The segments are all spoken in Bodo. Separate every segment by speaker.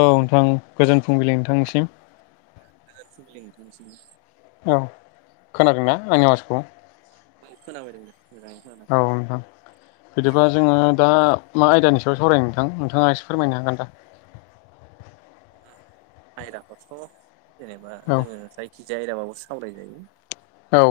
Speaker 1: औ नोंथां गोजोन फुंबिलि नोंथांनिसिम
Speaker 2: [inaudible]
Speaker 1: औ खोनादोंना आंनि माथोखौ
Speaker 2: औ खोनाबाय नोंथां
Speaker 1: औ नोंथां बिदिबा जोङो दा मा आयदानि सायाव सावरायनो नोंथां नोंथाङा एसे फोरमायनो हागोन दा
Speaker 2: आयदाखौथ' जेनेबा
Speaker 1: औ
Speaker 2: जोङो जायखिजाया आयदाबाबो सावराय जायो
Speaker 1: औ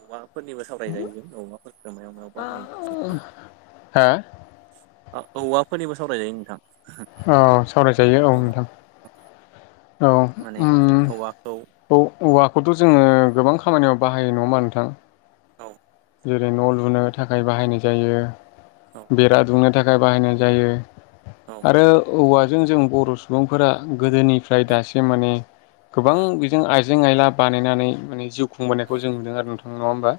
Speaker 2: औवाफोरनिबो सावराय जायो जों औवाफोरफोरखौ मायाव मायाव बाहायो बेफोरबाय
Speaker 1: हो
Speaker 2: औवाफोरनिबो सावरायजायो नोंथां
Speaker 1: औ सावरायजायो औ
Speaker 2: औवा
Speaker 1: नोंथां औ
Speaker 2: माने
Speaker 1: ओम
Speaker 2: औवाखौ
Speaker 1: औ-औवाखौथ' जोङो गोबां खामानियाव बाहायो नङा होमबा नोंथां
Speaker 2: औ
Speaker 1: जेरै न' लुनो थाखाय बाहायनाय
Speaker 2: औ
Speaker 1: जायो बेरा दुमनो थाखाय बाहायनाय जायो
Speaker 2: औ
Speaker 1: आरो औवाजों जों बर' सुबुंफोरा गोदोनिफ्राय दासिम माने गोबां बेजों आइजें आइला बानायनानै माने जिउ खुंबोनायखौ जों नुदों आरो नोंथां नङा होमबा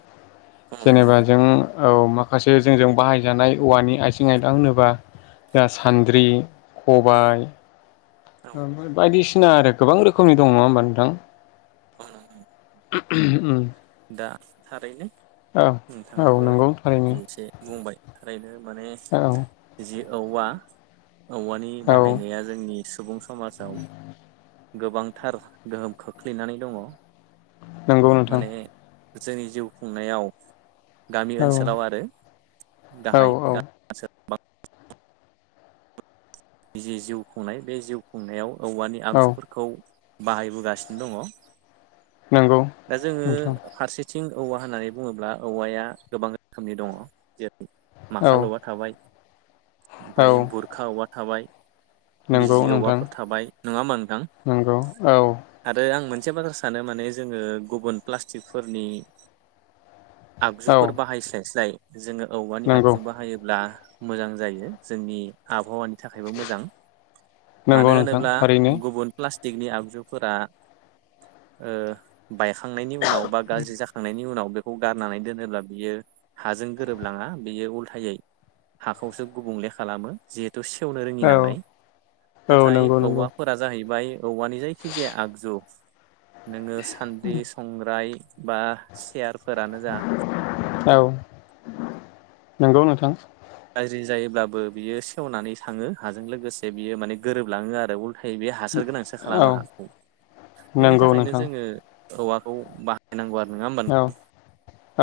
Speaker 2: औ
Speaker 1: जेनबा जों औ माखासे जोंजों बाहायजानाय औवानि आइजें आयला होनोबा जा सान्द्रि
Speaker 2: नंगौ
Speaker 1: खबाय
Speaker 2: औ
Speaker 1: बायदिसिना आरो गोबां रोखोमनि दं नङा होमबा नोंथां
Speaker 2: औ
Speaker 1: उम
Speaker 2: दा थारैनो
Speaker 1: औ
Speaker 2: नोंथाङाबो
Speaker 1: नंगौ थारैनो
Speaker 2: फंनैसो बुंबाय थारैनो माने
Speaker 1: औ
Speaker 2: जि औवा औवानि
Speaker 1: औ
Speaker 2: बाहायनाया जोंनि सुबुं समाजाव गोबांथार गोहोम खोख्लैनानै दङ
Speaker 1: नंगौ नोंथां
Speaker 2: माने जोंनि जिउ खुंनायाव गामि
Speaker 1: औ
Speaker 2: ओनसोलाव आरो
Speaker 1: औ
Speaker 2: गाहाय
Speaker 1: औ
Speaker 2: [unintelligible] नि जिउ खुंनाय बे जिउ खुंनायाव औवानि
Speaker 1: औ
Speaker 2: आगजुफोरखौ बाहायबोगासिनो दङ
Speaker 1: नंगौ
Speaker 2: दा जोङो
Speaker 1: नोंथां
Speaker 2: फारसेथिं थिं औवा होननानै बुङोब्ला औवाया गोबां रोखोमनि दङ
Speaker 1: औ
Speaker 2: माखाल औवा थाबाय
Speaker 1: औ
Speaker 2: ओमफ्राय बुरखा औवा थाबाय
Speaker 1: नंगौ
Speaker 2: बिजलि
Speaker 1: नोंथां
Speaker 2: औवाफोर थाबाय नङा होमबा नोंथां
Speaker 1: नंगौ औ
Speaker 2: आरो आं मोन से बाथ्रा सानो माने जोङो गुबुन प्लास्टिकफोरनि
Speaker 1: औ
Speaker 2: आगजुफोर बाहायस्लायस्लाय जोङो औवानि
Speaker 1: नंगौ
Speaker 2: आगजु बाहायोब्ला मोजां जायो जोंनि आबहावानि थाखायबो मोजां
Speaker 1: नंगौ
Speaker 2: मानो
Speaker 1: नोंथां
Speaker 2: होनोब्ला
Speaker 1: थारैनो
Speaker 2: गुबुन फ्लास टिकनि आगजुफोरा ओ बायखांनायनि उनाव बा गाज्रि जाखांनायनि उनाव बे खौ गारनानै दोनोब्ला बियो हाजों गोरोबलाङा बियो उलथायै हाखौसो गुबुंले खालामो जिहेथु सेेवनो रोङि
Speaker 1: औ
Speaker 2: नालाय
Speaker 1: औ
Speaker 2: नाथाय
Speaker 1: नंगौ नंगौ
Speaker 2: औवाफोरा जाहैबाय औवानि जायखिजाया आगजु नोङो सान्द्रि संग्राय बा सेयारफोरानो जा
Speaker 1: औ नंगौ नोंथां
Speaker 2: गाज्रि जायोब्लाबो बियो सेवनानै थाङो हाजों लोगोसे बियो माने गोरोबलाङो आरो उल थायै हासार गोनांसो
Speaker 1: औ
Speaker 2: खालामो हाखौ बेनि
Speaker 1: नंगौ
Speaker 2: थाखायनो
Speaker 1: नोंथां
Speaker 2: जोङो औवाखौ बाहायनांगौ आरो नङा होमबा
Speaker 1: औ
Speaker 2: नोंथां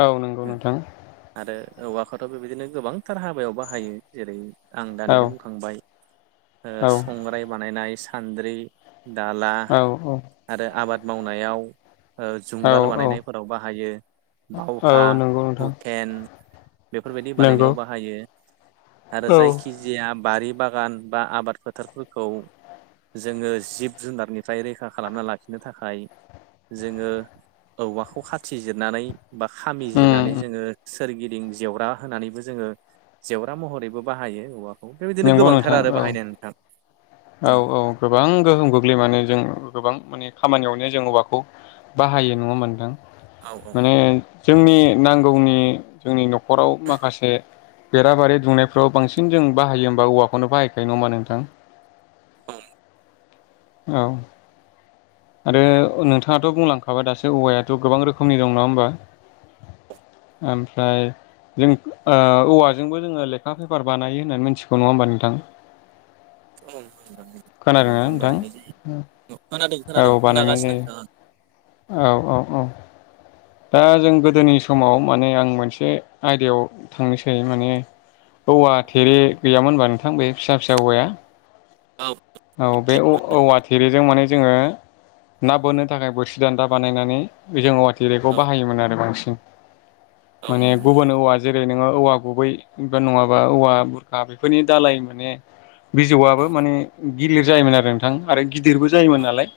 Speaker 1: औ नंगौ नोंथां
Speaker 2: आरो औवाखौथ' बेबायदिनो गोबांथार हाबायाव बाहायो जेरै आं
Speaker 1: औ
Speaker 2: दानिनो बुंखांबाय ओ
Speaker 1: औ
Speaker 2: संग्राय बानायनाय सान्द्रि दाला
Speaker 1: औ
Speaker 2: आरो आबाद मावनायाव ओ
Speaker 1: औ
Speaker 2: जुंगाल
Speaker 1: औ
Speaker 2: बानायनायफोराव बाहायो बाव
Speaker 1: औ
Speaker 2: खा
Speaker 1: नंगौ नोंथां
Speaker 2: हुखेन बेफोरबायदि
Speaker 1: नंगौ
Speaker 2: बानायनायाव बाहायो आरो
Speaker 1: औ
Speaker 2: जायखिजाया बारि बागान बा आबाद फोथारफोरखौ जोङो जिब जुनारनिफ्राय रैखा खालामना लाखिनो थाखाय जोङो औवाखौ खाथिजिरनानै बा खामि जिरनानै जोङो सोरगिदिं जेवरा होनानैबो जोङो जेवरा महरैबो बाहायो औवा बिदिनो
Speaker 1: नंगौ नोंथां
Speaker 2: गोबांथार आरो
Speaker 1: औ
Speaker 2: बाहायनाय नोंथां
Speaker 1: औ औ गोबां गोहोम गोग्लैयो माने जों गोबां माने खामानियावनो जों औवाखौ बाहायो नङा होनबा नोंथां
Speaker 2: औ औ
Speaker 1: माने जोंनि नांगौनि जोंनि न'खराव माखासे बेराबारि दुंनायफ्राव बांसिन जों बाहायो होमबा औवाखौनो बाहायखायो नङा होमबा नोंथां
Speaker 2: ओम
Speaker 1: औ आरो नोंथाङाथ' बुंलांखाबाय दासो औवायाथ' गोबां रोखोमनि दं नङा होमबा ओमफ्राय जों ओ औवाजोंबो जोङो लेखा पेपार बानायो होननानै मिथिगौ नङा होमबा नोंथां खोनादोंना नोंथां
Speaker 2: खोनादों
Speaker 1: औ
Speaker 2: खोनादों
Speaker 1: बानायनाय
Speaker 2: खोनागासिनो
Speaker 1: जायो
Speaker 2: नोंथाङा
Speaker 1: औ औ औ दा जों गोदोनि समाव माने आं मोनसे आयदायाव थांनोसै माने औवा थेरे गैयामोनबा नोंथां बे फिसा फिसा औवाया
Speaker 2: औ
Speaker 1: औ बे औवा थेरे जों माने जोङो ना बोननो थाखाय बोरसि दान्दा बानायनानै जोङो थेरेखौ
Speaker 2: औ
Speaker 1: बाहायोमोन आरो बांसिन
Speaker 2: औ
Speaker 1: माने
Speaker 2: नंगौ नोंथां
Speaker 1: गुबुन औवा जे जेरै नोङो औवा गुबै बा नङाबा औवा बुर्खा बेफोरनि दालाय माने बिजौआबो माने गिलिर जायोमोन आरो नोंथां आरो गिदिरबो जायोमोन
Speaker 2: औ
Speaker 1: नालाय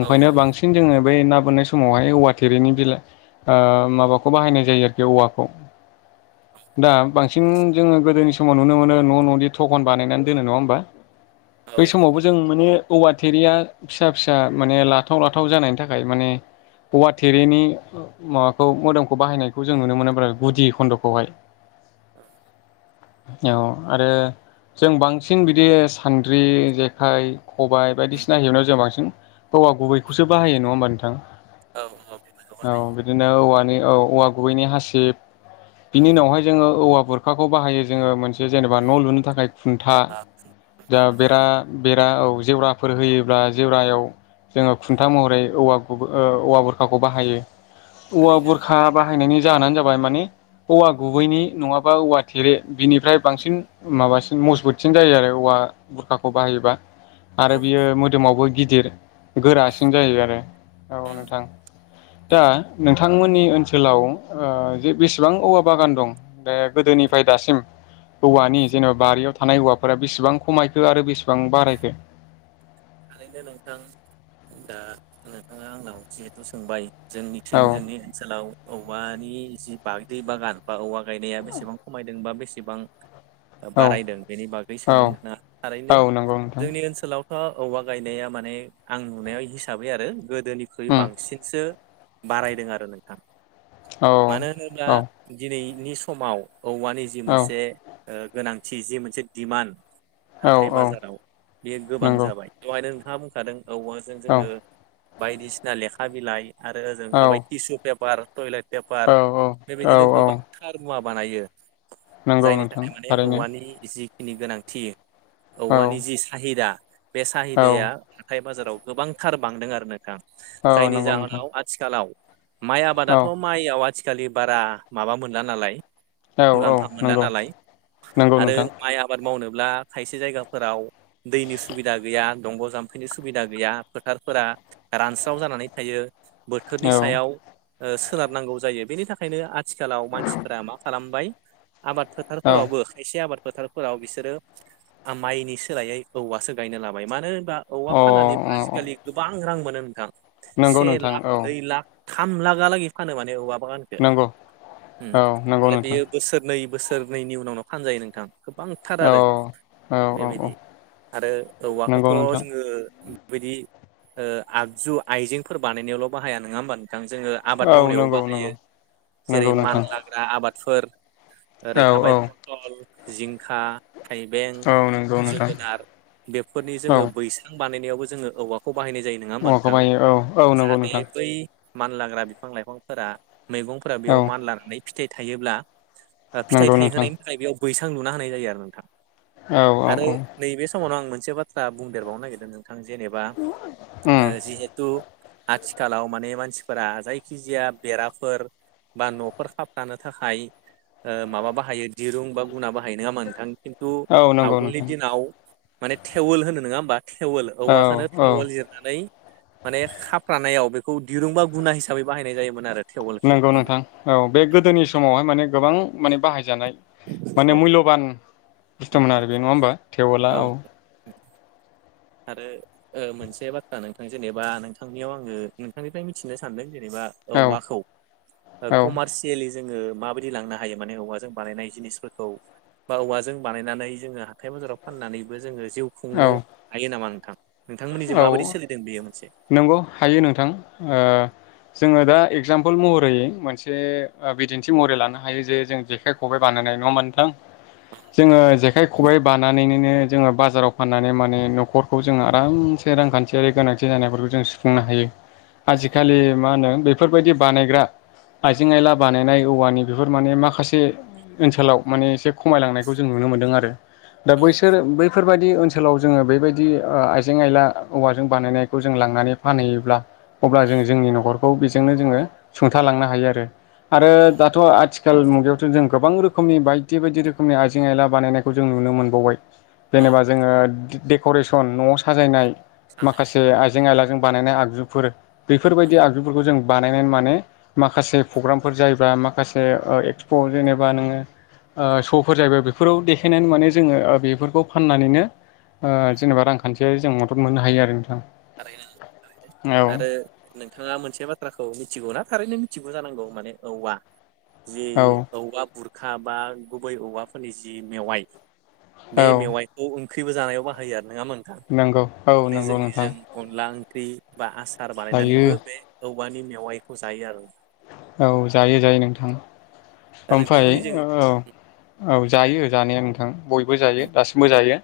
Speaker 2: औ औ नंगौ नोंथां
Speaker 1: बांसिन जोङो बे ना बोननाय समावहाय औवा थोरैनि बिलाइ माबाखौ बाहायनाय जायो आरोखि औवाखौ दा बांसिन जोङो गोदोनि समाव नुनो मोनो न' न'नि थटखन बानायनानै दोनो नङा होमबा
Speaker 2: औ
Speaker 1: बै समावबो जों माने औवा थेरिया फिसा फिसा माने लाथाव लाथाव जानायनि थाखाय माने औवा थेरेनि माबाखौ मोदोमखौ बाहायनायखौ जों नुनो मोनो गुदि खन्द'खौहाय औ आरो जों बांसिन बिदि सान्द्रि जेखाइ खबाय बायदिसिना हेबनायाव जों बांसिन हौवा गुबैखौसो बाहायो नङा होमबा नोंथां।
Speaker 2: औ औ बेफोरखौ
Speaker 1: औ बिदिनो औवानि औ औवा गुबैनि हासिब। बिनि
Speaker 2: बानायो
Speaker 1: उनावहाय जोङो औवा बुरखाखौ बाहायो जोङो मोनसे जेनेबा न' लुनो थाखाय। खुन्था दा बेरा बेरा औ। जेवराफोर होयोब्ला जेवरायाव जोङो खुन्था महरै औवा गुब ओ औवा बुर खाखौ बाहायो औवा
Speaker 2: थारैनो
Speaker 1: बुरखा बाहायनायनि जाहोनानो जाबाय माने औवा गुबैनि नङाबा औवा थेरे बिनिफ्राय बांसिन माबासिन मजबुतसिन जायो आरो औवा आ बुरखाखौ बाहायोबा आरो
Speaker 2: औ
Speaker 1: बियो मोदोमावबो गिदिर गोरासिन जायो आरो औ नोंथां। [inaudible] दा नोंथांमोननि ओनसोलाव ओ जे बेसेबां औवा बागान दं दे गोदोनिफ्राय दासिम। औवानि जेनेबा बारियाव थानाय हौवाफोरा बेसेबां खमायखो आरो बेसेबां बारायखो। [inaudible]
Speaker 2: थारैनो नोंथां दा नोंथाङा आंनाव जिहेथु सोंबाय।
Speaker 1: औ
Speaker 2: जोंनिथिं जोंनि ओनसोलाव औवानि जि बागद्रि बागान बा औवा गायनाया बेसेबां खमायदों बा बेसेबां
Speaker 1: औ
Speaker 2: बारायदों बेनि बागै सोंदों
Speaker 1: औ
Speaker 2: नोथाङा
Speaker 1: औ
Speaker 2: थारैनो
Speaker 1: नंगौ नोंथां
Speaker 2: जोंनि ओनसोलावथ--' औवा गायनाया माने आं नुनायाव हिसाबै आरो गोदोनिख्रुइ
Speaker 1: उम
Speaker 2: बांसिनसो बारायदों आरो नोंथां
Speaker 1: औ
Speaker 2: मानो होनोब्ला
Speaker 1: औ
Speaker 2: दिनैनि समाव औवानि जि
Speaker 1: औ
Speaker 2: मोनसे ओ गोनांथि जि मोनसे दिमान्ड
Speaker 1: औ
Speaker 2: हाथाय
Speaker 1: औ
Speaker 2: बाजाराव बेयो गोबां
Speaker 1: नंगौ
Speaker 2: जाबाय दहायनो नोंथाङा बुंखादों औवाजों
Speaker 1: औ
Speaker 2: जोङो बायदिसिना लेखा बिलाइ आरो जों
Speaker 1: औ
Speaker 2: थाबाय टिसु पेपार। टयलेट पेपार
Speaker 1: औ औ
Speaker 2: बेबायदिनो गोबां
Speaker 1: औ
Speaker 2: थार मुवा बानायो।
Speaker 1: नंगौ
Speaker 2: जायनि
Speaker 1: नोंथां
Speaker 2: थाखाय माने
Speaker 1: थारैनो
Speaker 2: औवानि जि नि गोनांथि औवानि
Speaker 1: औ
Speaker 2: जि साहिदा बे साहिदाया
Speaker 1: औ
Speaker 2: हाथाय बाजाराव गोबांथार बांदों आरो नोंथां
Speaker 1: औ
Speaker 2: जायनि
Speaker 1: नंगौ नोंथां
Speaker 2: जाहोनाव आथिखालाव माइ आबादाथ'
Speaker 1: औ
Speaker 2: माइयाव आथिखालि बारा माबा मोनला नालाय।
Speaker 1: औ औ
Speaker 2: मुलाम्फा मोनला
Speaker 1: नंगौ
Speaker 2: नालाय
Speaker 1: नंगौ
Speaker 2: आरो
Speaker 1: नोंथां
Speaker 2: माइ आबाद मावनो ब्ला खायसे जायगाफोव दैनि सु बिदा गैया दंग' जाम्फैनि सुबिदा गैया फोथारफोरा रानस्राव जानानै थायो। बोथोरनि
Speaker 1: औ
Speaker 2: सायाव ओ सोनारनांगौ जायो बेनि थाखायनो आथिखालाव मानसिफोरा मा खालामबाय आबाद
Speaker 1: औ
Speaker 2: फोथारफोरावबो खायसे आबाद फोथारफोराव बिसोरो माइनि सोलायै औवासो गायना लाबाय मानो होनबा औवा
Speaker 1: अ
Speaker 2: फाननानैबो
Speaker 1: अ
Speaker 2: आजिखालि गोबां रां मोनो नोंथां।
Speaker 1: नंगौ
Speaker 2: से
Speaker 1: नोंथां
Speaker 2: लाख
Speaker 1: औ
Speaker 2: नै लाख थाम लागगा लागि फानो माने औवा मा होनखो
Speaker 1: नंगौ
Speaker 2: उम
Speaker 1: औ नंगौ
Speaker 2: आरो
Speaker 1: नोंथां
Speaker 2: बेयो बोसोरनै बोसोरनैनि उनावनो फानजायो नोंथां। गोबांथार
Speaker 1: औ
Speaker 2: आरो
Speaker 1: औ औ औ
Speaker 2: बेबायदि आरो औवाखौथ'
Speaker 1: नंगौ नोंथां
Speaker 2: जोङो उम। बेबायदि ओ आगजु आइजेंफोर बानायनायावल' बाहाया नङा होमबा नों थां जोङो आबाद
Speaker 1: औ
Speaker 2: मावनायावबो
Speaker 1: नंगौ
Speaker 2: बाहायो
Speaker 1: नंगौ
Speaker 2: जेरै
Speaker 1: नंगौ नोंथां
Speaker 2: मानलाग्रा आबादफोर। ओरै
Speaker 1: औ औ
Speaker 2: थाबाय पटल जिंखा। थाइबें
Speaker 1: औ नंगौ नोंथां
Speaker 2: जोगोनार बेफोरनि
Speaker 1: औ
Speaker 2: जोङो बैस्रां बानायनायावबो जोङो औवाखौ बाहायनाय जायो नङा होनबा
Speaker 1: औवाखौ
Speaker 2: नोंथां
Speaker 1: बायो औ औ नंगौ
Speaker 2: जाहाथे
Speaker 1: नोंथां
Speaker 2: बै मानलाग्रा बिफां लाइफांफोरा मैगंफोरा
Speaker 1: औ
Speaker 2: बेयाव मान लानानै फिथाइ थायोब्ला ओ फिथाइ
Speaker 1: नंगौ नोंथां
Speaker 2: थायहोनायनि थाखाय बेयाव बैसां लुना होनाय जायो आरो नोंथां।
Speaker 1: औ औ
Speaker 2: आरो
Speaker 1: औ।
Speaker 2: नैबे समावनो आं मोनसे बाथ्रा बुंदेरबावनो नागिरदों नोंथां जेनेबा
Speaker 1: उम
Speaker 2: ओ जिहेथु आथिखालाव माने मानसिफोरा जायखिजाया बेराफोर बा न'फोर खाबथानो थाखाय ओ माबा बाहायो दिरुं बा गुना बाहायो नङा होनबा नोंथां? किनतु
Speaker 1: औ नंगौ
Speaker 2: आवगोलनि
Speaker 1: नोंथां
Speaker 2: दिनाव माने थेवल होनो नङा होमबा? थेवल
Speaker 1: औ
Speaker 2: औवाखौनो
Speaker 1: औ
Speaker 2: थेवेल जिरनानै माने खाफ्रानायाव बे खौ दिरुंबा गुना हिसाबै बाहायनाय जायोमोन आरो। थेवलखौ
Speaker 1: नंगौ नोंथां औ बे गोदोनि समावहाय माने गोबां माने बाहायजानाय माने
Speaker 2: औ
Speaker 1: मुल्यबान बुस्थुमोन
Speaker 2: धन्यबाद
Speaker 1: आरो बे नङा होमबा थेवला औ।
Speaker 2: आरो ओ मोनसे बाथ्रा नोंथां जेनेबा नोंथांनियाव आङो नोंथांनिफ्राय मिथिनो सानदों जेनेबा
Speaker 1: औ
Speaker 2: औवाखौ
Speaker 1: औ
Speaker 2: कमारसियेलि जोङो माबायदि लांनो हायो माने औवाजों बानायनाय जिनिसफोरखौ बा औवाजों बानायनानै जोङो हाथाय बाजाराव फाननानैबो जोङो जिउ
Speaker 1: औ
Speaker 2: खुंनो हायो नामा नोंथां? नोंथांमोननिजों
Speaker 1: औ
Speaker 2: माबायदि सोलिदों बेयो मोनसे
Speaker 1: नंगौ हायो नोंथां ओ जोङो दा एगजामपोल महरै मोनसे बिदिन्थि महरै लानो हायो जे जों जेखाइ खबाइ बानायनाय नङा होनबा नोंथां? जोङो जेखाइ खबाय बानायनानैनो जोङो बाजाराव फाननानै माने न'खरखौ जोङो आरामसे रांखान्थियारि गोनांथि जानायफोरखौ जों सुफुंनो हायो। आजिखालि मा होनो बेफोरबायदि बानायग्रा आइजें आयला बानायनाय औवानि बेफोर माने माखासे ओनसोलाव माने एसे खमायलांनायखौ जों नुनो मोनदों आरो दा
Speaker 2: औ
Speaker 1: बैसोर बैफोरबायदि ओनसोलाव जोङो बैबायदि ओ आइजें आइजें आयला औवाजों बानायनायखौ जों लांनानै फानहैयोब्ला अब्ला जों जोंनि न'खर खौ बेजोंनो जोङो सुंथालांनो हायो आरो। आरो
Speaker 2: नंगौ
Speaker 1: दाथ' आथिखाल मुगायावथ' जों गोबां रोखोमनि बायदि बायदि रोखोमनि आइजें आइला बानायनायखौ जों नुनो मोनबावबाय
Speaker 2: औ
Speaker 1: जेनेबा जोङो देकरेसन न'आव साजायनाय
Speaker 2: साजायनाय
Speaker 1: माखासे आइजें आइलाजों बानायनाय आगजुफोर बेफोरबायदि आगजुफोरखौ जों बानायनानै माने माखासे प्रग्रामफोर जायोबा माखासे ओ एक्सप' जेनेबा नोङो ओ श'फोर जायोबा बेफोराव देखायनानै माने जोङो ओ बेफोरखौ फाननानैनो ओ जेनेबा रांखान्थियारि जों मदद मोननो हायो आरो नोंथां। औ
Speaker 2: आरो नोंथाङा मोनसे बाथ्राखौ मिथिगौ ना? थारैनो मिथिगौ जानांगौ माने औवा जे
Speaker 1: औ
Speaker 2: औवा बुर खा बा गुबै औवाफोरनि जि मेवाइ बे
Speaker 1: औ
Speaker 2: मेवाइखौ ओंख्रिबो जानाय बाहायो आरो। नङा होमबा नोंथां?
Speaker 1: नंगौ औ
Speaker 2: माने
Speaker 1: नंगौ नोंथां।
Speaker 2: जोंनिजों अनला ओंख्रि बा आसार
Speaker 1: जायो
Speaker 2: बानायनानैबो बे औवानि मेवाइखौ जायो आरो।
Speaker 1: औ जायो जायो नोंथां
Speaker 2: दा
Speaker 1: ओमफ्राय
Speaker 2: नोंथांमोननिजों
Speaker 1: औ। औ जायो जानाया नोंथां बयबो जायो
Speaker 2: औ
Speaker 1: दासिमबो जायो।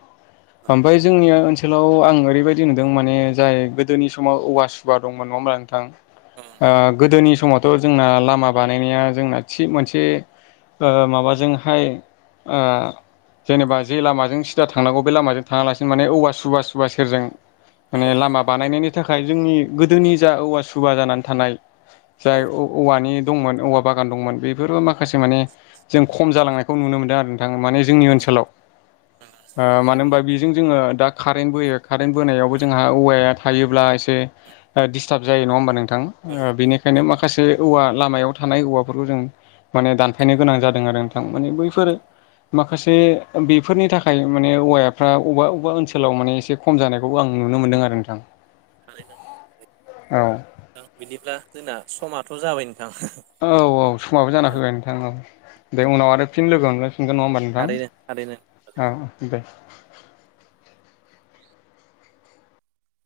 Speaker 1: ओमफ्राय जोंनिया ओनसोलाव आं ओरैबायदि नुदों माने जाय गोदोनि समाव औवा सुबा दंमोन नङा होनबा नोंथां। आ गोदोनि समावथ' जोंना लामा बानायनाया जोंना थि मोनसे ओ माबाजोंहाय ओ जेनेबा जे लामाजों सिदा थांनांगौ बे लामाजों थाङालासिनो माने औवा सुबा सुबा सेरजों माने
Speaker 2: औ
Speaker 1: लामा बानायनायनि थाखाय जोंनि गोदोनि जा औवा सुबा जानानै थानाय जाय
Speaker 2: औ
Speaker 1: औवानि दंमोन औवा बागान दंमोन बेफोरबो माखासे माने जों खम जालांनायखौ नुनो मोनदों आरो नोंथां माने जोंनि ओनसोलाव। ओ मानो होनबा
Speaker 2: थारैनो
Speaker 1: बेजों जोङो दा कारेन्ट बोयो कारेन्ट बोनायावबो जोंहा औवाया थायोब्ला एसे डिस्टाब जायो नङा होनबा नोंथां।
Speaker 2: औ
Speaker 1: नोंथां बेनिखायनो माखासे औवा लामायाव थानाय औवाफोरखौ जों माने दानफायनो गोनां जादों आरो नोंथां माने बैफोरो माखासे बेफोरनि थाखाय माने औवायाफ्रा अबेबा अबेबा ओनसोलाव माने एसे खम जानायखौ आं नुनो मोनदों आरो नोंथां।
Speaker 2: [unintelligible]
Speaker 1: औ।
Speaker 2: बिदिब्ला जोंना समाथ' जाबाय। नोंथां
Speaker 1: औ औ समाबो जाना
Speaker 2: औ
Speaker 1: फैबाय नोंथां औ दे उनाव आरो फिन लोगो मोनलायफि थांगोन नङा होमबा
Speaker 2: थारैनो थारैनो
Speaker 1: नोंथां आ दे।